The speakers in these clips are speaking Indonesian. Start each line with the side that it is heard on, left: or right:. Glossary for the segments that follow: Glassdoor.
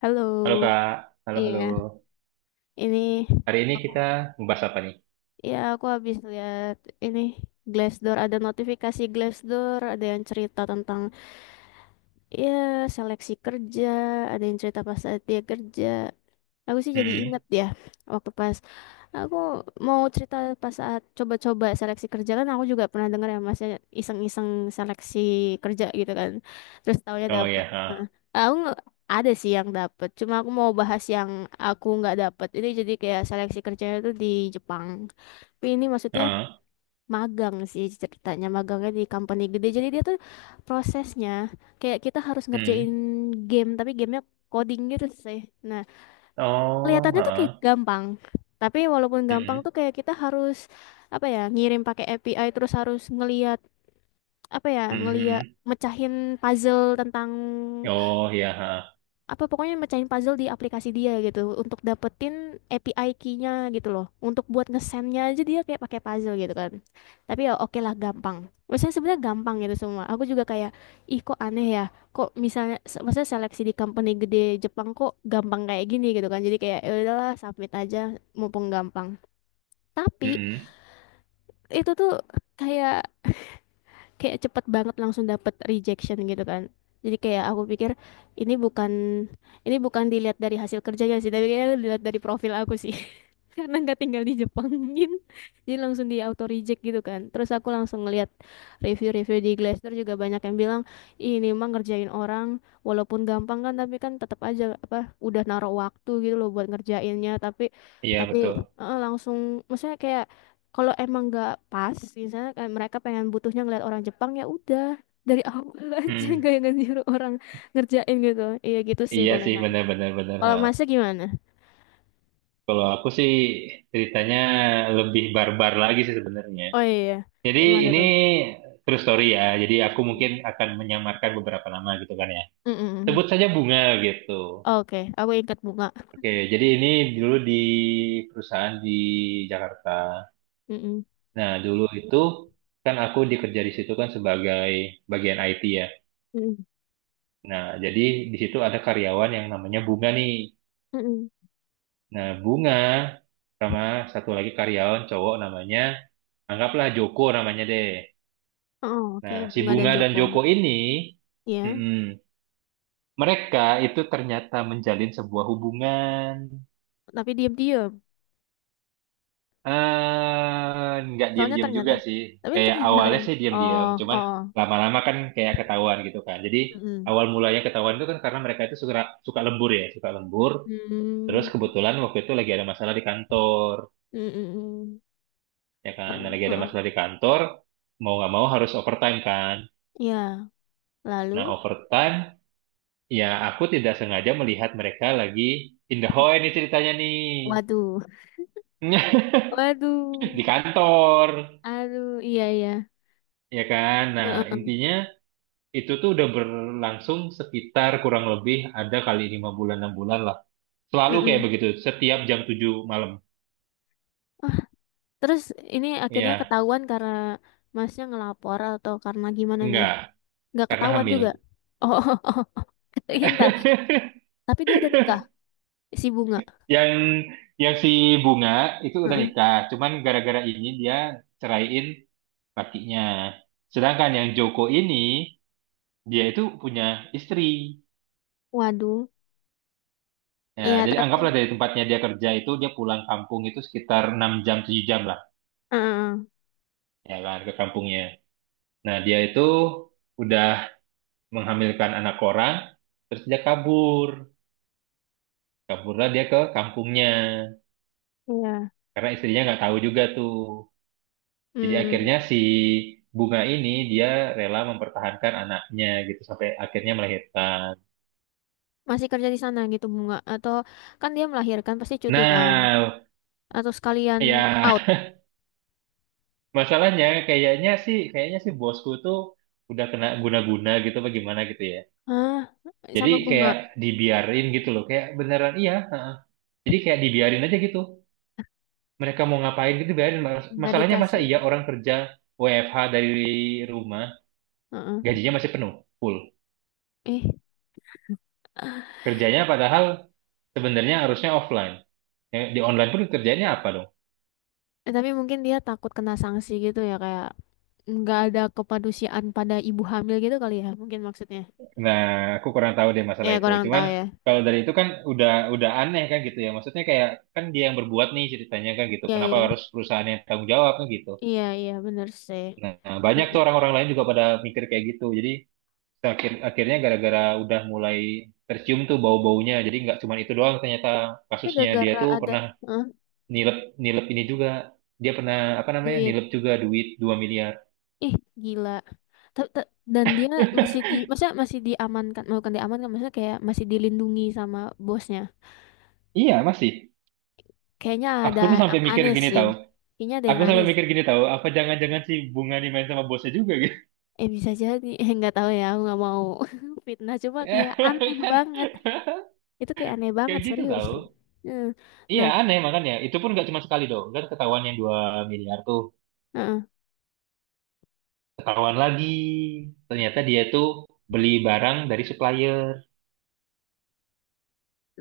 left: Halo,
right: Halo Kak, halo halo.
left: iya, ini
right: Hari ini
left: aku,
right: kita membahas apa nih?
left: ya aku habis lihat ini Glassdoor, ada notifikasi Glassdoor, ada yang cerita tentang, ya, seleksi kerja, ada yang cerita pas saat dia kerja. Aku sih jadi
right: Mm-mm.
left: inget ya waktu pas aku mau cerita pas saat coba-coba seleksi kerja kan, aku juga pernah dengar ya masnya iseng-iseng seleksi kerja gitu kan. Terus taunya
right: Oh
left: dapat.
right: ya,
left: Nah,
right: ha.
left: aku nggak- ada sih yang dapat. Cuma aku mau bahas yang aku nggak dapat. Ini jadi kayak seleksi kerjanya tuh di Jepang. Tapi ini maksudnya
right: Ha.
left: magang sih ceritanya. Magangnya di company gede. Jadi dia tuh prosesnya kayak kita harus ngerjain
right: Mm.
left: game, tapi gamenya coding gitu sih. Nah,
right: Oh,
left: kelihatannya tuh kayak
right: ha.
left: gampang. Tapi walaupun gampang,
right: Mm-mm.
left: tuh kayak kita harus apa ya, ngirim pakai API terus harus ngeliat, apa ya, ngeliat
right: Mm-mm.
left: mecahin puzzle tentang
right: Oh ya, ha.
left: apa, pokoknya mecahin puzzle di aplikasi dia gitu, untuk dapetin API key-nya gitu loh. Untuk buat ngesendnya aja dia kayak pakai puzzle gitu kan. Tapi ya oke lah, gampang. Maksudnya sebenarnya gampang gitu semua. Aku juga kayak, ih kok aneh ya, kok misalnya, maksudnya seleksi di company gede Jepang kok gampang kayak gini gitu kan. Jadi kayak ya udahlah submit aja mumpung gampang. Tapi
right: Mm-mm.
left: itu tuh kayak kayak cepet banget langsung dapet rejection gitu kan. Jadi kayak aku pikir ini bukan ini bukan dilihat dari hasil kerjanya sih, tapi kayaknya dilihat dari profil aku sih. Karena nggak tinggal di Jepang jadi langsung di auto reject gitu kan. Terus aku langsung ngeliat review-review di Glassdoor juga banyak yang bilang, "Ih, ini mah ngerjain orang, walaupun gampang kan tapi kan tetap aja apa udah naruh waktu gitu loh buat ngerjainnya, tapi
right: Iya
left: tapi
right: betul.
left: langsung maksudnya kayak, kalau emang nggak pas, misalnya kayak mereka pengen butuhnya ngeliat orang Jepang, ya udah dari awal aja, nggak
right: Mm.
left: yang nyuruh orang ngerjain gitu." Iya gitu sih
right: Iya sih,
left: palingan,
right: benar-benar benar. Benar, benar,
left: kalau
right: ha.
left: masih gimana.
right: Kalau aku sih ceritanya lebih barbar lagi sih sebenarnya.
left: Oh iya,
right: Jadi
left: gimana
right: ini
left: tuh?
right: true story ya. Jadi aku mungkin akan menyamarkan beberapa nama gitu kan ya.
left: Mm-mm.
right: Sebut saja Bunga gitu.
left: Oke, aku ingat Bunga.
right: Oke, jadi ini dulu di perusahaan di Jakarta.
left: Mm-mm.
right: Nah, dulu itu kan aku dikerja di situ kan sebagai bagian IT ya.
left: Mm-mm.
right: Nah, jadi di situ ada karyawan yang namanya Bunga nih.
left: Mm-mm.
right: Nah, Bunga sama satu lagi karyawan cowok namanya, anggaplah Joko namanya deh.
left: Oh, oke,
right: Nah, si
left: Bunga dan
right: Bunga dan
left: Joko.
right: Joko ini,
left: Ya,
right: mm-mm, mereka itu ternyata menjalin sebuah hubungan.
left: tapi diam-diam?
right: Eh, nggak
left: Soalnya
right: diam-diam juga
left: ternyata,
right: sih.
left: tapi
right: Kayak
left: ternyata.
right: awalnya sih
left: Oh
right: diam-diam,
left: oh
right: cuman
left: oh.
right: lama-lama kan kayak ketahuan gitu kan. Jadi
left: Mm-mm.
right: awal mulanya ketahuan itu kan karena mereka itu suka suka lembur ya, suka lembur. Terus
left: Hmm.
right: kebetulan waktu itu lagi ada masalah di kantor,
left: Mm-mm.
right: ya kan. Nah, lagi ada
left: Uh-uh.
right: masalah di kantor, mau nggak mau harus overtime kan.
left: Ya,
right: Nah
left: lalu.
right: overtime, ya aku tidak sengaja melihat mereka lagi in the hall ini ceritanya nih
left: Waduh. Waduh,
right: di kantor,
left: aduh, iya iya.
right: ya kan. Nah
left: Heeh,
right: intinya, itu tuh udah berlangsung sekitar kurang lebih ada kali 5 bulan 6 bulan lah. Selalu kayak
left: heeh.
right: begitu, setiap jam 7 malam.
left: Oh, terus ini akhirnya
right: Iya,
left: ketahuan karena masnya ngelapor atau karena gimana nih?
right: enggak,
left: Nggak
right: karena
left: ketahuan
right: hamil.
left: juga. Oh, oh, oh, oh. Ntar. Tapi dia udah nikah, si Bunga.
right: Yang yang si Bunga itu udah
left: Heeh.
right: nikah, cuman gara-gara ini dia ceraiin lakinya. Sedangkan yang Joko ini dia itu punya istri.
left: Waduh,
right: Ya,
left: iya
right: jadi
left: tapi,
right: anggaplah dari tempatnya dia kerja itu dia pulang kampung itu sekitar 6 jam 7 jam lah,
left: heeh,
right: ya kan ke kampungnya. Nah, dia itu udah menghamilkan anak orang, terus dia kabur. Kaburlah dia ke kampungnya,
left: iya.
right: karena istrinya nggak tahu juga tuh. Jadi
left: Hmm,
right: akhirnya si Bunga ini dia rela mempertahankan anaknya gitu sampai akhirnya melahirkan.
left: masih kerja di sana gitu Bunga? Atau kan dia melahirkan pasti cuti kan?
right: Nah,
left: Atau sekalian out?
right: ya masalahnya kayaknya sih bosku tuh udah kena guna-guna gitu bagaimana gitu ya.
left: Hah?
right: Jadi
left: Sama Bunga?
right: kayak dibiarin gitu loh, kayak beneran iya. Heeh. Jadi kayak dibiarin aja gitu. Mereka mau ngapain gitu, biarin.
left: Nggak
right: Masalahnya masa
left: dikasih.
right: iya orang kerja WFH dari rumah
left: Heeh.
right: gajinya masih penuh full,
left: Eh,
right: kerjanya padahal sebenarnya harusnya offline. Ya, di online pun kerjanya apa dong.
left: Tapi mungkin dia takut kena sanksi gitu ya, kayak nggak ada kepedulian pada ibu hamil gitu kali ya, mungkin maksudnya.
right: Nah, aku kurang tahu deh masalah
left: Ya
right: itu,
left: kurang
right: cuman
left: tahu ya.
right: kalau dari itu kan udah aneh kan gitu ya, maksudnya kayak, kan dia yang berbuat nih ceritanya kan gitu,
left: Iya
right: kenapa
left: iya,
right: harus perusahaan yang tanggung jawab kan gitu.
left: iya iya, bener sih.
right: Nah, banyak
left: Heeh.
right: tuh orang-orang lain juga pada mikir kayak gitu. Jadi akhirnya gara-gara udah mulai tercium tuh bau-baunya, jadi nggak cuma itu doang ternyata
left: Tapi
right: kasusnya. Dia
left: gara-gara
right: tuh
left: ada,
right: pernah
left: heeh,
right: nilep, nilep ini juga dia pernah apa namanya,
left: duit,
right: nilep juga duit 2 miliar.
left: ih gila. Ta- ta- Dan dia masih di, masa masih diamankan, bukan diamankan, maksudnya kayak masih dilindungi sama bosnya.
right: Iya masih.
left: Kayaknya
right: Aku
left: ada
right: tuh sampai
left: yang
right: mikir
left: aneh
right: gini,
left: sih.
right: tahu.
left: Kayaknya ada
right: Aku
left: yang aneh
right: sampai
left: sih.
right: mikir gini, tahu, apa jangan-jangan si Bunga ini main sama bosnya juga gitu.
left: Eh bisa jadi, eh nggak tahu ya, aku nggak mau fitnah. Cuma kayak aneh
right: Kan
left: banget. Itu kayak aneh
right: kayak
left: banget,
right: gitu
left: serius.
right: tahu.
left: Heeh.
right: Iya
left: Nah,
right: aneh makanya. Itu pun nggak cuma sekali dong kan ketahuan yang 2 miliar tuh,
left: heeh.
right: ketahuan lagi. Ternyata dia tuh beli barang dari supplier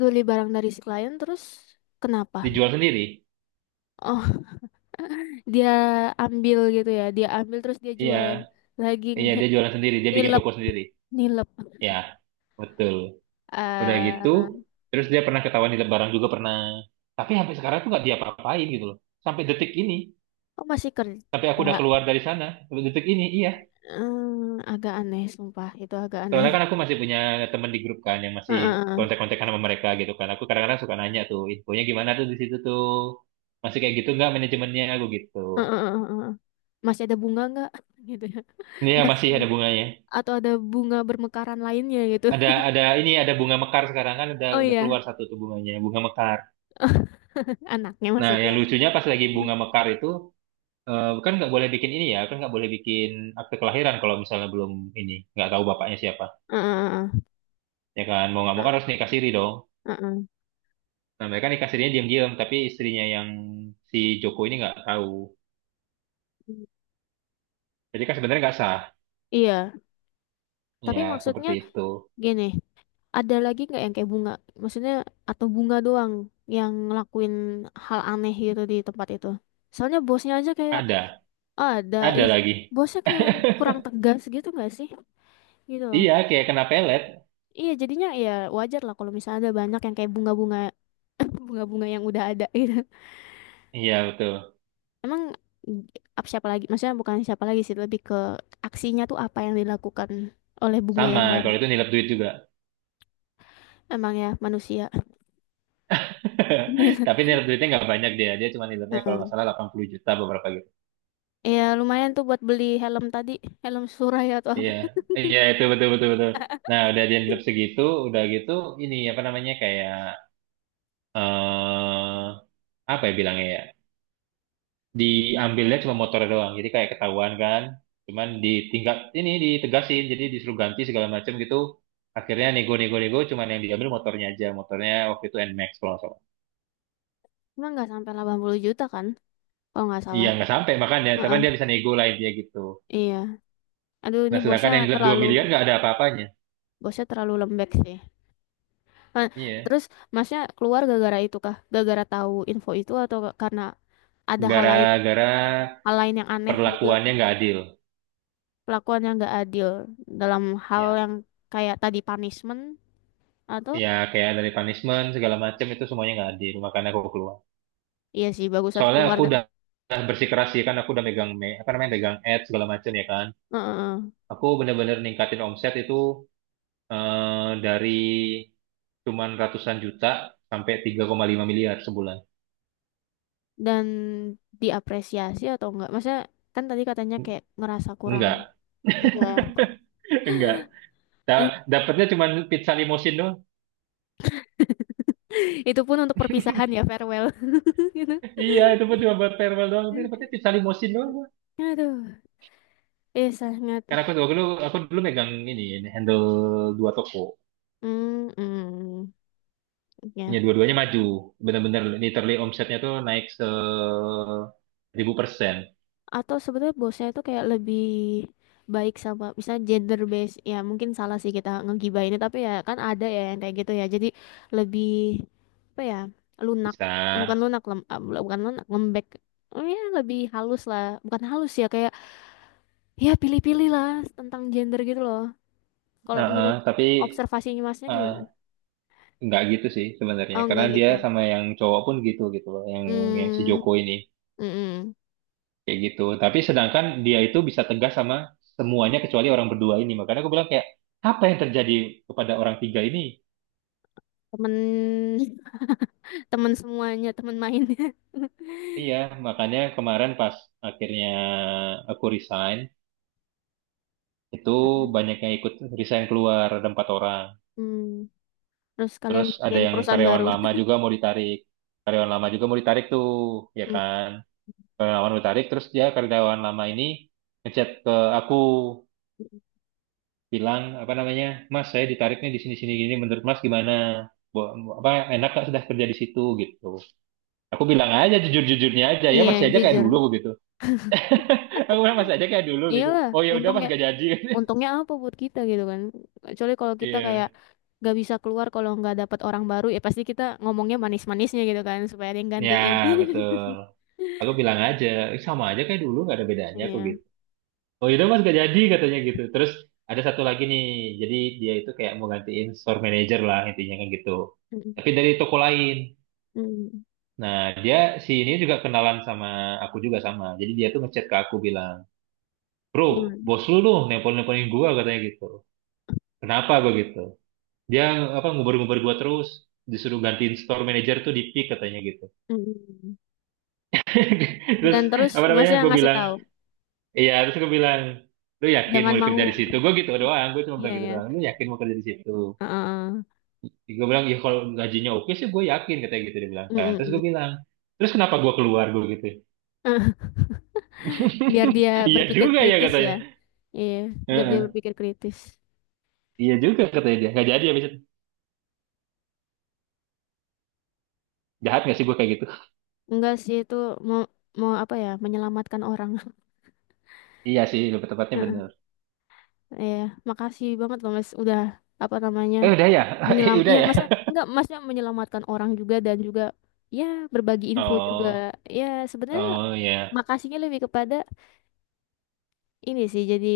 left: Beli barang dari si klien terus kenapa?
right: dijual sendiri.
left: Oh, dia ambil gitu ya. Dia ambil terus dia jual
right: Iya,
left: lagi
right: iya
left: nih.
right: dia jualan sendiri, dia bikin
left: Nilep,
right: toko sendiri.
left: nilep.
right: Ya, betul. Udah
left: Eh.
right: gitu, terus dia pernah ketahuan di Lebaran juga pernah. Tapi sampai sekarang tuh nggak diapa-apain gitu loh. Sampai detik ini,
left: Oh masih
right: sampai aku
left: kerja.
right: udah keluar dari sana, sampai detik ini, iya.
left: Hmm, agak aneh, sumpah. Itu agak aneh.
right: Soalnya kan aku masih punya temen di grup kan yang masih
left: Heeh, heeh,
right: kontak-kontakan sama mereka gitu kan. Aku kadang-kadang suka nanya tuh, infonya gimana tuh di situ tuh. Masih kayak gitu nggak manajemennya aku gitu.
left: heeh, heeh, heeh. Masih ada bunga nggak? Gitu ya.
right: Iya, masih
left: Masih,
right: ada bunganya.
left: atau ada bunga bermekaran lainnya gitu.
right: Ada ini, ada bunga mekar sekarang kan udah
left: Oh
right: udah
left: iya,
right: keluar satu tuh bunganya, bunga mekar.
left: anaknya
right: Nah,
left: maksudnya.
right: yang lucunya pas lagi
left: Heeh,
right: bunga mekar itu, eh, kan nggak boleh bikin ini ya, kan nggak boleh bikin akte kelahiran kalau misalnya belum ini, nggak tahu bapaknya siapa.
left: heeh,
right: Ya kan, mau nggak mau
left: heeh,
right: kan harus nikah siri dong.
left: heeh.
right: Nah, mereka nikah sirinya diam-diam, tapi istrinya yang si Joko ini nggak tahu. Jadi kan sebenarnya nggak sah.
left: Iya, tapi
right: Ya,
left: maksudnya
right: seperti itu.
left: gini, ada lagi nggak yang kayak Bunga? Maksudnya atau Bunga doang yang ngelakuin hal aneh gitu di tempat itu? Soalnya bosnya aja kayak,
right: Ada,
left: "Ah, ada,
right: ada
left: ya
right: lagi.
left: bosnya kayak kurang tegas gitu nggak sih?" Gitu loh.
right: Iya, kayak kena pelet.
left: Iya, jadinya ya wajar lah kalau misalnya ada banyak yang kayak bunga-bunga, bunga-bunga yang udah ada gitu.
right: Iya, betul.
left: Emang, mm, apa siapa lagi? Maksudnya bukan siapa lagi sih, lebih ke aksinya tuh apa yang dilakukan oleh bunga
right: Sama,
left: yang baru.
right: kalau itu nilai duit juga.
left: Emang ya manusia. Gila.
right: Tapi nilai duitnya nggak banyak, dia cuma nilainya kalau nggak salah 80 juta beberapa gitu.
left: Iya, lumayan tuh buat beli helm tadi, helm Suraya atau apa.
right: Iya, iya itu betul betul betul. Nah udah dianggap segitu, udah gitu ini apa namanya, kayak, eh apa ya bilangnya ya, diambilnya cuma motor doang, jadi kayak ketahuan kan, cuman ditingkat ini ditegasin, jadi disuruh ganti segala macam gitu. Akhirnya nego-nego-nego, cuman yang diambil motornya aja, motornya waktu itu NMAX kalau nggak salah.
left: Emang nggak sampai 80 juta kan, kalau nggak
right: Iya
left: salah.
right: nggak sampai makanya,
left: Heeh.
right: cuman dia bisa nego lah intinya gitu.
left: Iya. Aduh, ini
right: Nah sedangkan yang gelap 2 miliar nggak ada apa-apanya.
left: bosnya terlalu lembek sih. Nah,
right: Iya,
left: terus masnya keluar gara-gara itu kah? Gara-gara tahu info itu atau karena ada
right: gara-gara
left: hal lain yang aneh juga,
right: perlakuannya nggak adil.
left: pelakuan yang nggak adil dalam hal
right: Ya
left: yang kayak tadi punishment atau.
right: ya kayak dari punishment segala macam itu semuanya nggak adil, makanya aku keluar.
left: Iya sih bagusan
right: Soalnya
left: keluar.
right: aku
left: Dan
right: udah bersikeras sih, kan aku udah megang apa namanya, megang ads segala macam ya kan.
left: heeh,
right: Aku bener-bener ningkatin omset itu, eh, dari cuman ratusan juta sampai 3,5 miliar sebulan.
left: dan diapresiasi atau enggak? Maksudnya kan tadi katanya kayak ngerasa kurang.
right: Enggak
left: Iya.
right: enggak. Dapatnya cuma pizza limosin doang.
left: Itu pun untuk perpisahan ya, farewell. Gitu.
right: Iya itu pun cuma buat farewell doang, tapi dapatnya pizza limosin doang gua.
left: Aduh, eh sangat.
right: Karena aku dulu megang ini, handle dua toko.
left: Hmm mm,
right: Ya,
left: ya.
right: dua-duanya maju. Benar-benar literally omsetnya tuh naik 1.000%.
left: Atau sebetulnya bosnya itu kayak lebih baik sama misalnya gender based, ya mungkin salah sih kita ngegibahinnya tapi ya kan ada ya yang kayak gitu ya, jadi lebih apa ya, lunak,
right: Bisa.
left: bukan lunak bukan lunak lembek. Oh ya lebih halus lah, bukan halus ya, kayak ya pilih-pilih lah tentang gender gitu loh. Kalau
right: Heeh,
left: menurut
right: tapi
left: observasinya masnya gimana?
right: eh, nggak gitu sih sebenarnya.
left: Oh,
right: Karena
left: enggak
right: dia
left: gitu.
right: sama yang cowok pun gitu gitu loh. Yang si
left: Hmm,
right: Joko ini.
left: mm-mm.
right: Kayak gitu. Tapi sedangkan dia itu bisa tegas sama semuanya kecuali orang berdua ini. Makanya aku bilang kayak, apa yang terjadi kepada orang tiga ini?
left: Temen, temen semuanya, temen mainnya.
right: Iya, makanya kemarin pas akhirnya aku resign, itu
left: Mm-mm.
right: banyak yang ikut resign keluar, ada empat orang.
left: Hmm, terus kalian
right: Terus ada
left: bikin
right: yang
left: perusahaan
right: karyawan
left: baru.
right: lama juga mau ditarik. Karyawan lama juga mau ditarik tuh, ya
left: Hmm,
right: kan? Karyawan lama mau ditarik, terus dia karyawan lama ini ngechat ke aku bilang apa namanya, "Mas saya ditariknya di sini sini gini, menurut Mas gimana? Bo- Apa enak gak sudah kerja di situ gitu?" Aku bilang aja jujur-jujurnya aja ya,
left: iya,
right: masih aja kayak
left: jujur.
right: dulu gitu. Aku bilang masih aja kayak dulu gitu.
left: Iyalah,
right: "Oh ya udah Mas
left: untungnya,
right: gak jadi."
left: untungnya apa buat kita gitu kan? Kecuali kalau kita
right: Iya,
left: kayak gak bisa keluar kalau nggak dapat orang baru, ya pasti kita ngomongnya manis-manisnya gitu kan, supaya ada yang
right: ya
left: gantiin.
right: betul. Aku bilang aja, "Eh, sama aja kayak dulu gak ada bedanya aku
left: Iya.
right: gitu." Oh itu mas gak jadi katanya gitu. Terus ada satu lagi nih, jadi dia itu kayak mau gantiin store manager lah intinya kan gitu,
left: Mm-mm.
right: tapi dari toko lain.
left: Mm.
right: Nah, dia si ini juga kenalan sama aku juga sama, jadi dia tuh ngechat ke aku bilang, "Bro,
left: Gimana?
right: bos lu dong nelpon-nelponin gua," katanya gitu. "Kenapa gua gitu, dia apa ngubar-ngubar gua, terus disuruh gantiin store manager tuh di pick," katanya gitu.
left: Mm-mm. Dan
right: Terus
left: terus
right: apa
left: masnya
right: namanya, gue
left: ngasih
right: bilang
left: tahu,
right: iya, terus gue bilang, "Lu yakin mau
left: jangan mau.
right: kerja di situ," gue gitu doang. Gue cuma
left: Iya
right: bilang gitu
left: ya.
right: doang, "Lu yakin mau kerja di situ?"
left: Heeh.
right: Gue bilang, "Ya kalau gajinya oke sih gue yakin," katanya gitu dia bilang kan. Terus gue
left: Mm-mm.
right: bilang, "Terus kenapa gue keluar," gue gitu.
left: Eh, biar dia
right: "Iya
left: berpikir
right: juga ya,"
left: kritis ya.
right: katanya.
left: Iya, biar dia
right: Heeh.
left: berpikir kritis.
right: "Iya juga," katanya, dia nggak jadi habis itu. Jahat nggak sih gue kayak gitu?
left: Enggak sih itu, mau mau apa ya, menyelamatkan orang.
right: Iya sih, lebih tepatnya
left: Heeh.
right: bener.
left: Iya, makasih banget loh Mas udah, apa namanya?
right: Eh udah ya. Eh,
left: Menyelam
right: udah
left: iya,
right: ya.
left: Masnya enggak, Masnya menyelamatkan orang juga dan juga ya berbagi info juga.
right: Oh,
left: Ya, sebenarnya
right: oh ya
left: makasihnya lebih kepada ini sih, jadi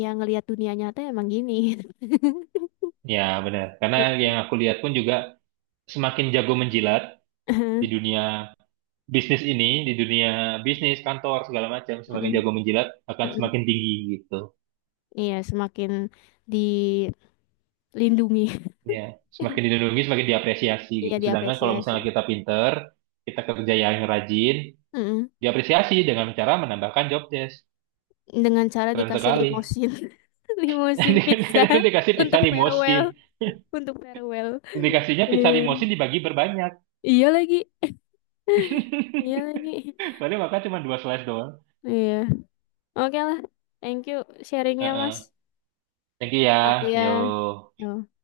left: ya ngelihat dunia nyata emang gini.
right: ya bener, karena yang aku lihat pun juga semakin jago menjilat
left: Iya.
right: di dunia bisnis ini, di dunia bisnis kantor segala macam, semakin
left: Mm-mm,
right: jago menjilat akan
left: mm-mm.
right: semakin tinggi gitu.
left: Iya, semakin dilindungi.
right: Ya, semakin dilindungi, semakin diapresiasi
left: Iya,
right: gitu. Sedangkan kalau
left: diapresiasi.
right: misalnya kita pinter, kita kerja yang rajin,
left: Mm-mm.
right: diapresiasi dengan cara menambahkan job desk.
left: Dengan cara
right: Keren
left: dikasih
right: sekali.
left: limosin. Limosin pizza
right: Nanti dikasih pizza
left: untuk
right: limosin.
left: farewell, untuk farewell.
right: Dikasihnya pizza
left: Iya.
right: limosin dibagi berbanyak.
left: Iya lagi, iya lagi.
right: Padahal makan cuma dua slice doang.
left: Iya. Oke lah. Thank you sharingnya,
right: Heeh.
left: Mas.
right: Thank you
left: Oh,
right: ya.
left: iya.
right: Yo.
left: Yo.